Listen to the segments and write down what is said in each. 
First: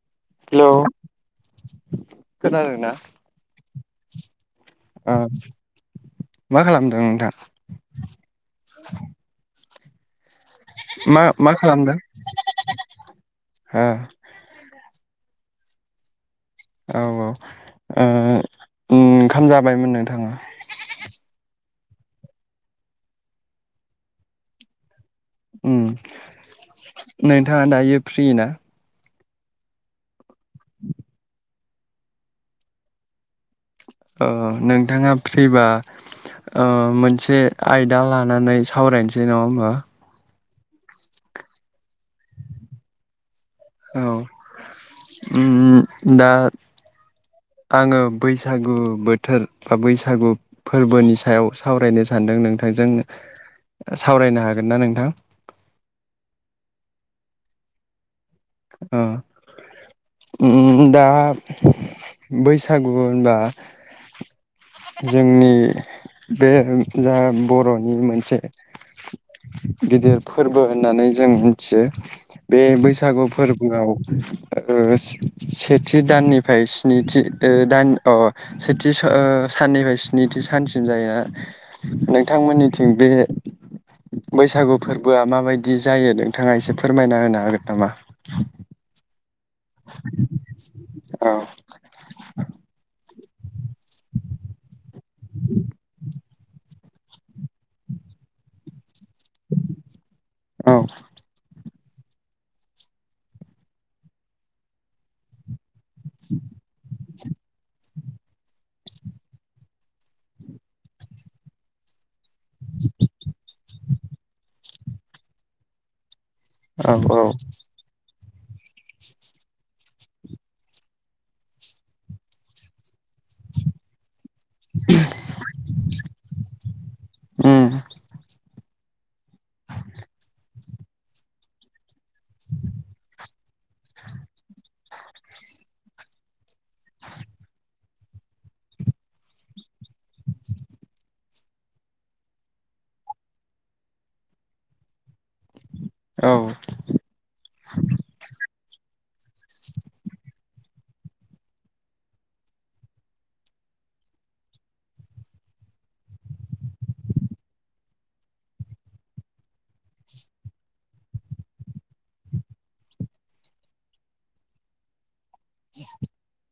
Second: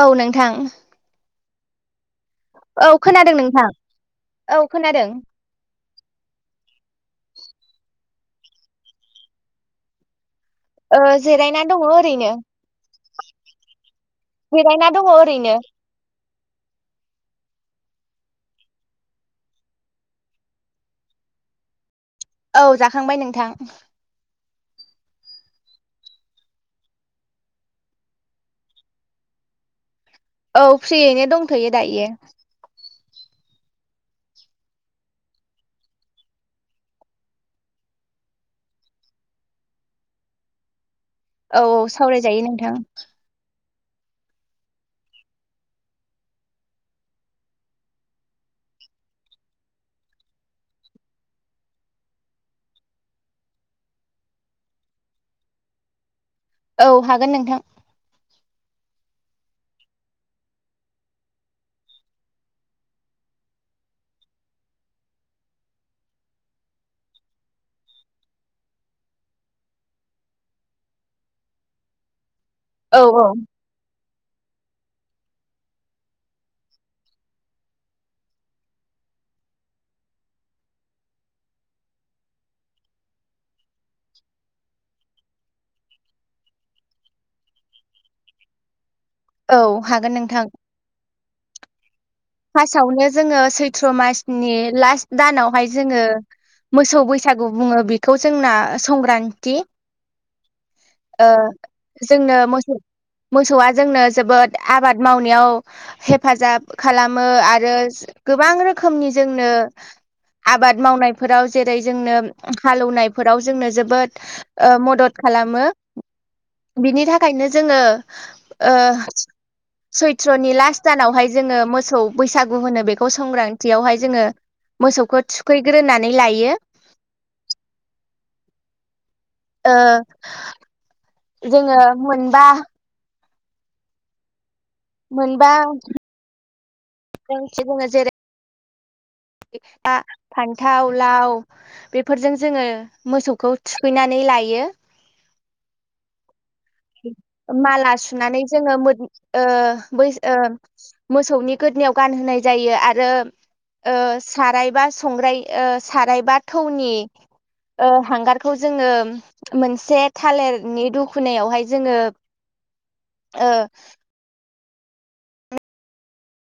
औ नोंथां। हेलौ [inaudible] औ खोनादों नोंथां औ खोनादों। ओ मा खालामदों नोंथां ओ मा मा जिरायना दङ खालामदों ओरैनो ओ जिरायना दङ। ओरैनो। औ औ ओ ओंखाम जाबायमोन नोंथाङा? औ जाखांबाय नोंथां। उम नोंथाङा दायो फ्रि ना? औ फ्रियैनो दंथ'यो दायो। ओ नोंथाङा फ्रिबा ओ मोनसे आयदा लानानै सावरायनोसै नङा होमबा। औ औ सावरायजायो नोंथां। औ उम दा आङो बैसागु बोथोर बा बैसागु फोरबोनि सायाव सावरायनो सानदों नोंथांजों सावरायनो हागोन ना नोंथां। औ हागोन नोंथां। ओ उम दा बैसागु होनबा जोंनि बे जा बर'नि मोनसे गिदिर फोरबो होननानै जों मिनथियो बे औ बैसागु औ फोरबोआव ओ सेथि दाननिफ्राय स्निथि ओ दान अ सेथि स ओ साननिफ्राय स्निथि सानसिम जायोना नोंथांमोननिथिं बे बैसागु फोरबोआ माबायदि जायो नोंथाङा एसे फोरमायना होनो हागोन नामा? औ हागोन नोंथां। ओह। फासावनो। जोङो सैथ्र मासनि लास्ट दानावहाय जोङो मोसौ बैसागु बुङो बेखौ जोंना संग्रान्थि ओ जोंनो मोसौ मोसौआ जोंनो जोबोद आबाद मावनायाव हेफाजाब खालाम खालामो आरो गोबां रोखोमनि जोंनो आबाद मावनायफोराव जेरै जोंनो हालेवनायफोराव जोंनो जोबोद ओ मदद खालामो बिनि थाखायनो जोङो ओ सैथ्रनि लास्ट दानावहाय जोङो मोसौ बैसागु होनो बेखौ संग्रानथियावहाय जोङो मोसौखौ थुखैग्रोनानै लायो ओ जोङो मोनबा मोनबा जों जेरै। ए आ फान्थाव लाव बेफोरजों जोङो मोसौखौ थुखैनानै लायो। औ। माला सुनानै जोङो मोथ ओ बैसो ओ। मोसौनि गोदनायाव गानहोनाय जायो आरो ओ सारायबा संग्राय ओ सारायबा थौनि ओ हांगारखौ जोङो मोनसे थालिरनि दुखुनायावहाय। जोङो ओ। [inaudible]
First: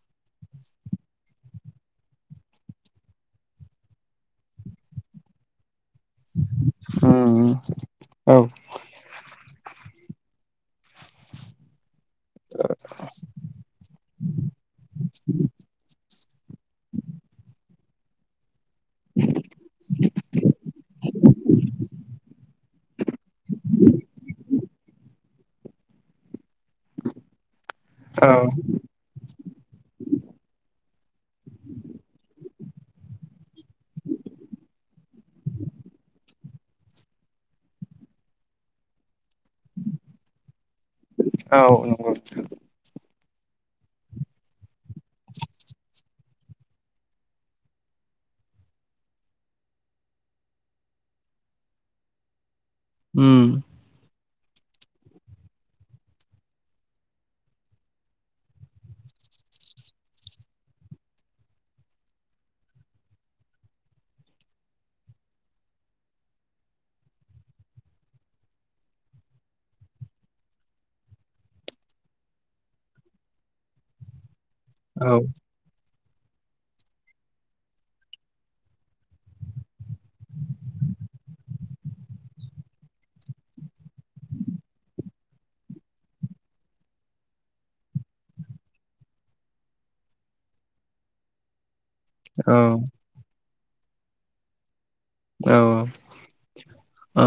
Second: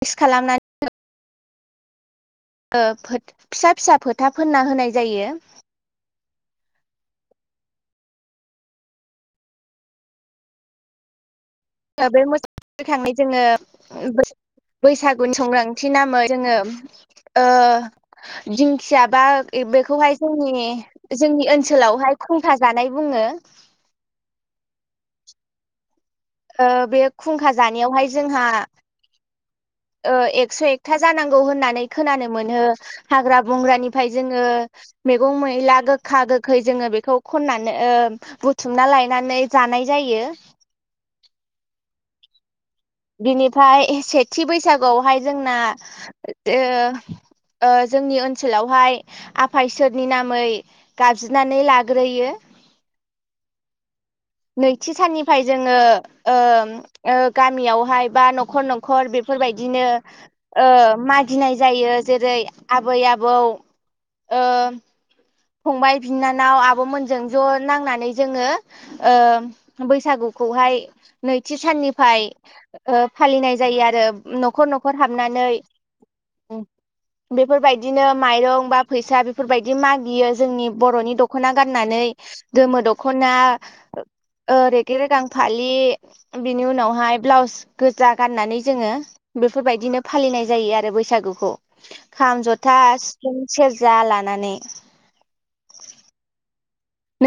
[unintelligible] खालामनानै। ओ फोथ फिसा फिसा फोथा फोनना होनाय जायो। [unintelligible] उम औ [unintelligible] बे मोस खांनाय जोङो बै- बैसागुनि संख्रांथि नामै। जोङो ओ। दिंखिया बा ए बेखौहाय जोंनि जोंनि ओनसोलावहाय खुंखा। जानाय बुङो। [inaudible] ओ‌ बे खुंखा। जानायावहाय जोंहा। औ ओ एक्स एकथा जानांगौ होननानै खोनानो मोनो हाग्रा बंग्रानिफ्राय जोङो मैगं मैला गोखा गोखै जोङो बेखौ खननानै ओ बुथुमना लायनानै जानाय जायो। औ नंगौ। बिनिफाय एस सेथि बैसागुआवहाय जोंना ओ ओ जोंनि ओनसोलावहाय आफा इसोरनि नामै गाबज्रिनानै लाग्रोयो। उम। नैथि साननिफ्राय जोङो ओम ओ गामियावहाय बा नखर नखर बेफोरबायदिनो ओ मागिनाय जायो जेरै आबै आबौ ओ। फंबाय बिनानाव आबमोनजों ज नांनानै जोङो ओ बैसागुखौहाय नैथि साननिफाय ओ फालिनाय जायो आरो उम। खर नखर औ हाबनानै। उम बेफोरबायदिनो माइरं बा फैसा बेफोरबायदि माग बियो जोंनि बरनि दखना गाननानै गोमो दखना ओ रेगे रेगां फालि बिनि उनावहाय ब्लाउस गोजा गाननानै जोङो बेफोरबायदिनो फालिनाय जायो आरो बैसागुखौ। खाम जथा औ सिफुं सेरजा लानानै। औ।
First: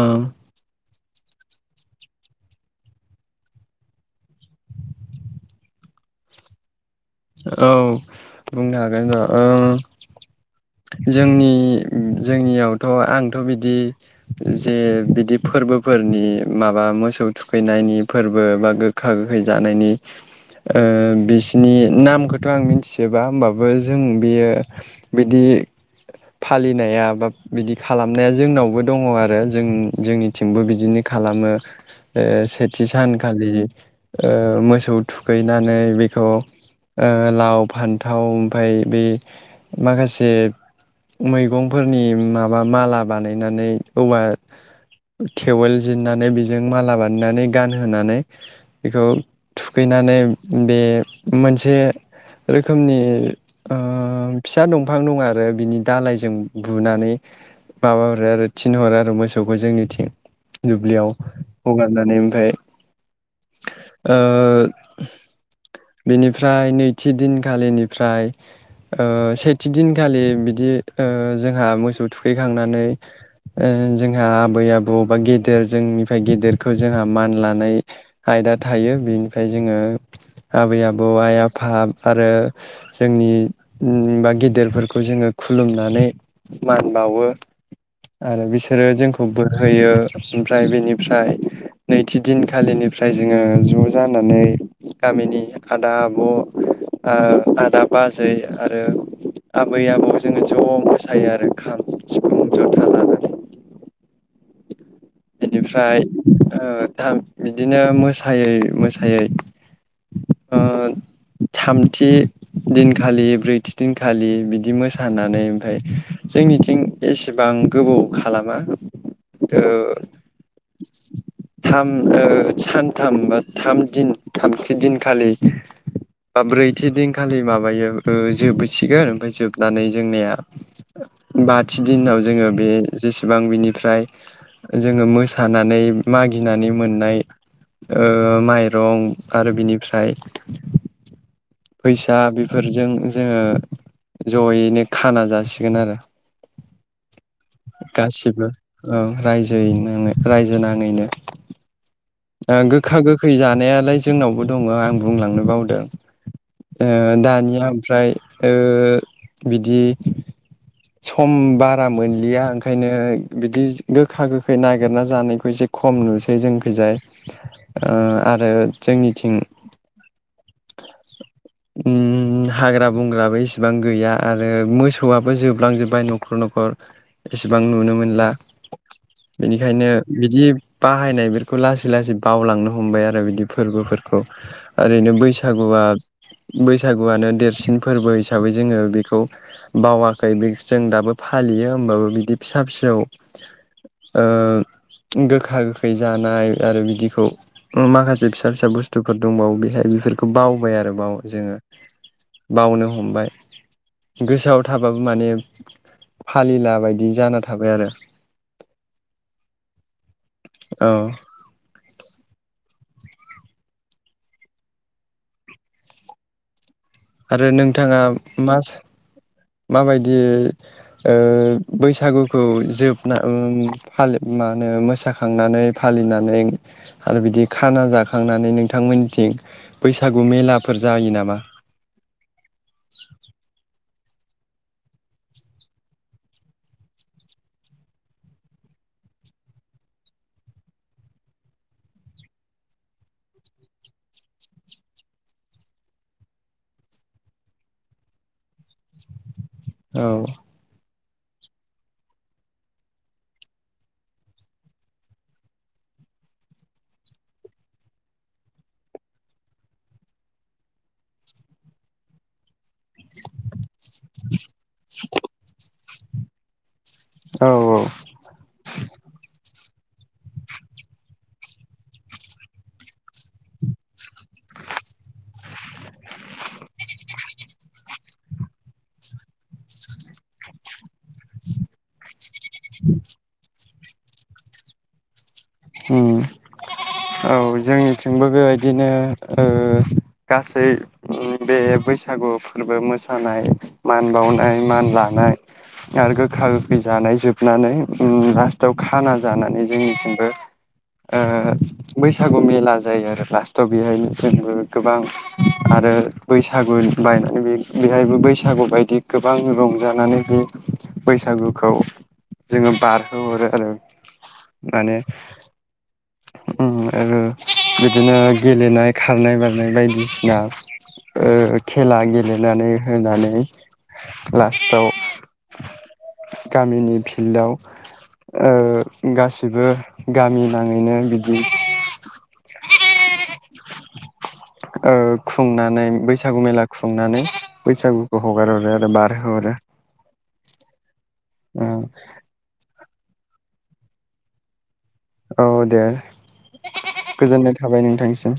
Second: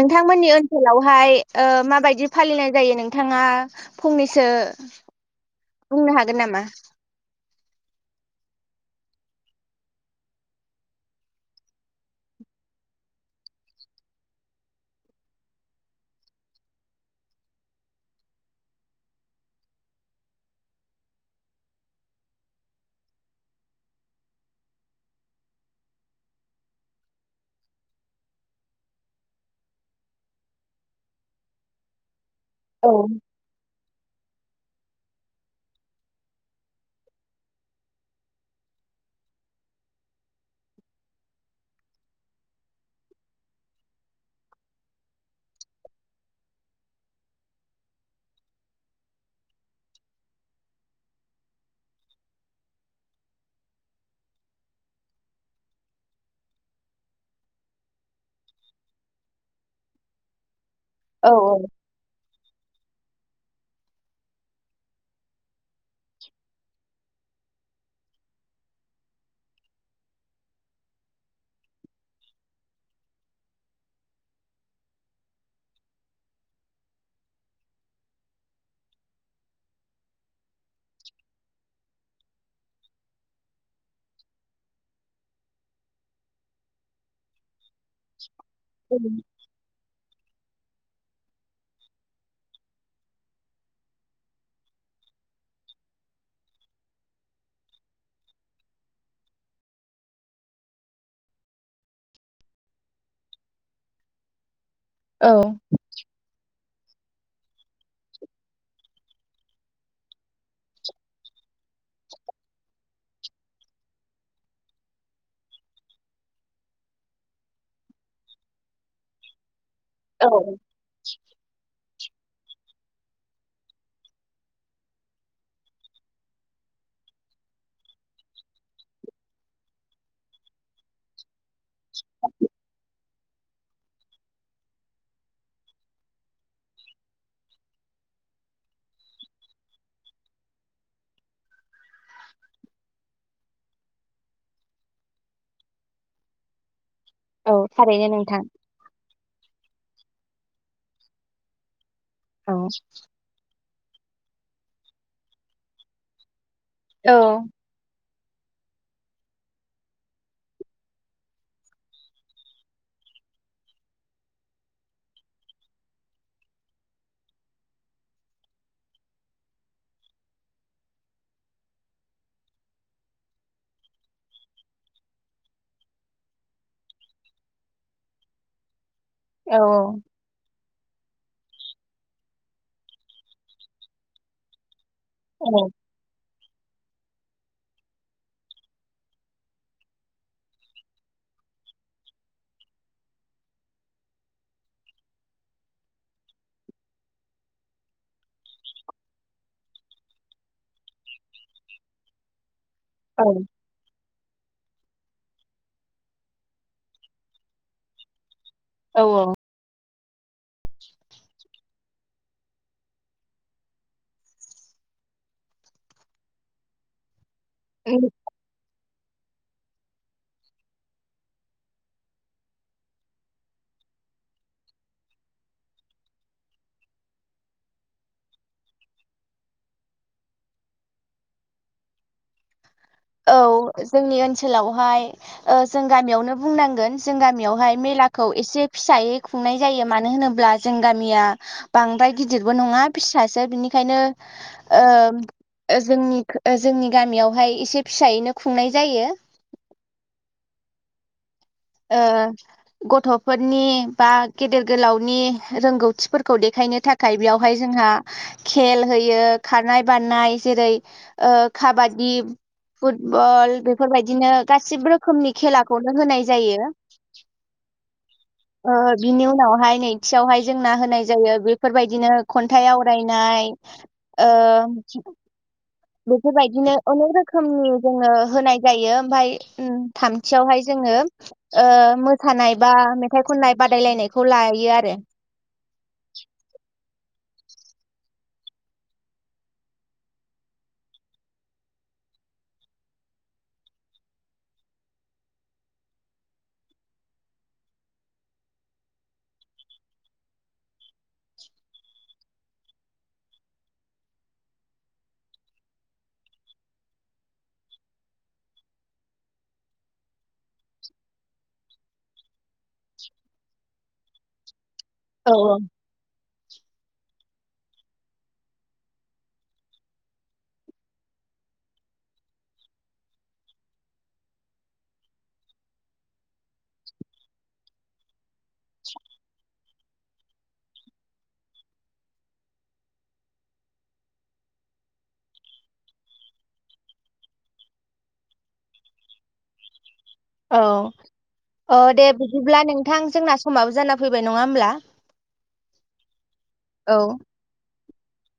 औ ओनसोलाव। फाय ओ माबायदि फालिनाय जायो नोंथाङा फंनैसो। बुंंनो हागोन नामा? औ बुंनो हागोन र उम जोंनि जोंनियावथ' आंथ' बिदि जे बिदि फोरबोफोरनि माबा मोसौ थुखैनायनि फोरबो बा गोखा गोखै जानायनि ओ बिसिनि नामखौथ' आं मिथिजोबा होमबाबो जों बियो बिदि फालिनाया बा बिदि खालामनाया जोंनावबो दङ आरो जों-जोंनिथिंबो बिदिनो खालामो। ओ सेथि औ सानखालि ओ मोसौ थुखैनानै बेखौ ओ लाव फान्थाव ओमफाय बे माखासे मैगंफोरनि माबा माला बानायनानै औवा थेवल जिननानै बेजों माला बानायनानै गानहोनानै बेखौ थुखैनानै बे मोनसे जे रोखोमनि ओ फिसा दंफां दं आरो बिनि दालायजों बुनानै माबाहरो आरो थिनहरो आरो मोसौखौ जोंनिथिं दुब्लियाव औ हगारनानै ओमफाय ओ बेनि फ्राय नैथि दिनखालिनिफ्राय ओ सेथि दिनखालि बिदि ओ जोंहा मोसौ थुखैखांनानै ओ जोंहा आबै आबौ बा गेदेर जोंनिफ्राय गेदेरखौ जोंहा मान लानाय आयदा थायो बिनिफ्राय जोङो आबै आब बौ आइ आफा आरो जोंनि ओम बा गिदिरफोरखौ जोङो खुलुमनानै मान बावो आरो बिसोरो जोंखौ औ बोर होयो। ओमफ्राय बेनिफ्राय नैथि दिनखालिनिफ्राय जोङो ज' जानानै गामिनि आदा आब' ओ आदा बाजै आरो आबै आबौ जोङो ज' मोसायो आरो खाम सिफुं जथा लानानै। औ बेनिफ्राय ओ बिदिनो मोसायै मोसायै ओ थामथि दिनखालि ब्रैथि दिनखालि बिदि मोसानानै ओमफ्राय जोंनिथिं एसेबां गोबाव खालामा ओ औ। थाम ओ सानथाम थाम दिन थामथि दिनखालि ब्रैथि दिनखालि माबायो जोबसिगोन ओमफ्राय जोबनानै जोंनिया बाथि दिनाव जोङो बे जेसेबां बिनिफ्राय जोङो मोसानानै मागिनानै मोननाय ओ माइरं आरो बिनिफ्राय फैसा बेफोरजों जोङो जयैनो खाना जासिगोन आरो औ थारैनो नोंथां गासिबो ओं जोयैनो नांनाय रायजो नाङैनो औ ओ गोखा गोखै जानाया लाय जोंनावबो दङ आं बुंलांनो बावदों ओ दानिया ओमफ्राय ओ बिदि सम बारा मोनलिया ओंखायनो बिदि गोखा गोखै नागिरना जानायखौ एसे खम नुसै जोंखैजाय ओ आरो जोंनिथिं ओम हाग्रा बंग्राबो इसेबां गैया आरो मोसौयाबो जोबलांजोब्बाय नखर नखर एसेबां नुनो मोनला। बेनिखायनो औ बिदि बाहायनायबेरखौ लासै लासै बावलांनो हमबाय आरो बिदि फोरबोफोरखौ। ओरैनो बैसागुया बैसागुयानो देरसिन फोरबो हिसाबै जोङो बेखौ बावाखै बेखौ जों दाबो फालियो होमबाबो बिदि फिसा फिसौ ओ गोखा गोखै जानाय आरो बिदिखौ माखासे फिसा फिसा बुस्थुफोर दंबावो बेहाय बेफोरखौ बावबाय आरो बाव जोङो बावनो औ हमबाय। गोसोयाव थाबाबो माने फालिला बायदि जाना थाबाय आरो औ औ। औ। आरो नोंथाङा मा सा माबायदि ओ बैसागुखौ जोबना ओम फालि ओ मा होनो मोसाखांनानै फालिनानै आरो बिदि खाना जाखांनानै नोंथांमोननिथिं बैसागु मेलाफोर जायो नामा? औ जोंनि ओनसोलावहाय ओ जों गामियावनो बुंनांगोन जों गामियावहाय मेलाखौ एसे फिसायै खुंनाय जायो मानो होनोब्ला जों गामिया बांद्राय गिदिरबो नङा फिसासो बिनिखायनो ओ जोंनिख जोंनि गामियावहाय एसे। फिसायैनो खुंनाय जायो। औ ओ गथफोरनि बा गेदेर गोलावनि रोंगौथिफोरखौ देखायनो थाखाय बेयावहाय जोंहा खेल होयो खारनाय बारनाय जेरै ओ खाबादि। फुटबल बेफोरबायदिनो गासिबो रोखोमनि खेला [unintelligible] जायो औ ओ बिनि उनावहाय नैथियावहाय जोंना होनाय जायो बेफोरबायदिनो खन्थाइ आवरायनाय ओ बेफोरबायदिनो अनेक रोखोमनि जोङो होनाय जायो ओमफाय थामथियावहाय जोङो ओ मोसानाय बा मेथाइ खननाय बादायलायनायखौ लायो आरो औ जोंनिथिंबो बेबायदिनो ओ गासै बे बैसागु फोरबो मोसानाय मान बावनाय मान लानाय आरो गोखा गोखै जानाय जोबनानै लास्टआव खाना जानानै जोंनिथिंबो ओ बैसागु मेला जायो आरो लास्टआव बेहायनो जोंबो गोबां आरो बैसागु बायनानै बेहायबो बैसागु बायदि गोबां रंजानानै बे बैसागुखौ जोङो बारहोहरो आरो माने औ आरो बिदिनो गेलेनाय खारनाय बारनाय बायदिसिना ओ खेला गेलेनानै होनानै लास्टाव गामिनि फिल्डआव ओ गासिबो गामि नाङैनो बिदि ओ खुंनानै बैसागु मेला खुंनानै बैसागुखौ हगारहरो आरो बारहोहरो औ अ दे बिदिब्ला नोंथां जोंना समाबो जाना फैबाय नङा होमब्ला औ दे औ गोजोननाय थाबाय नों थांनिसिम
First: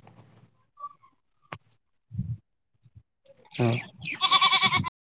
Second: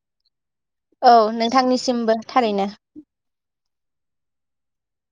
औ नोंथांनिसिमबो थारैनो औ [unintelligible]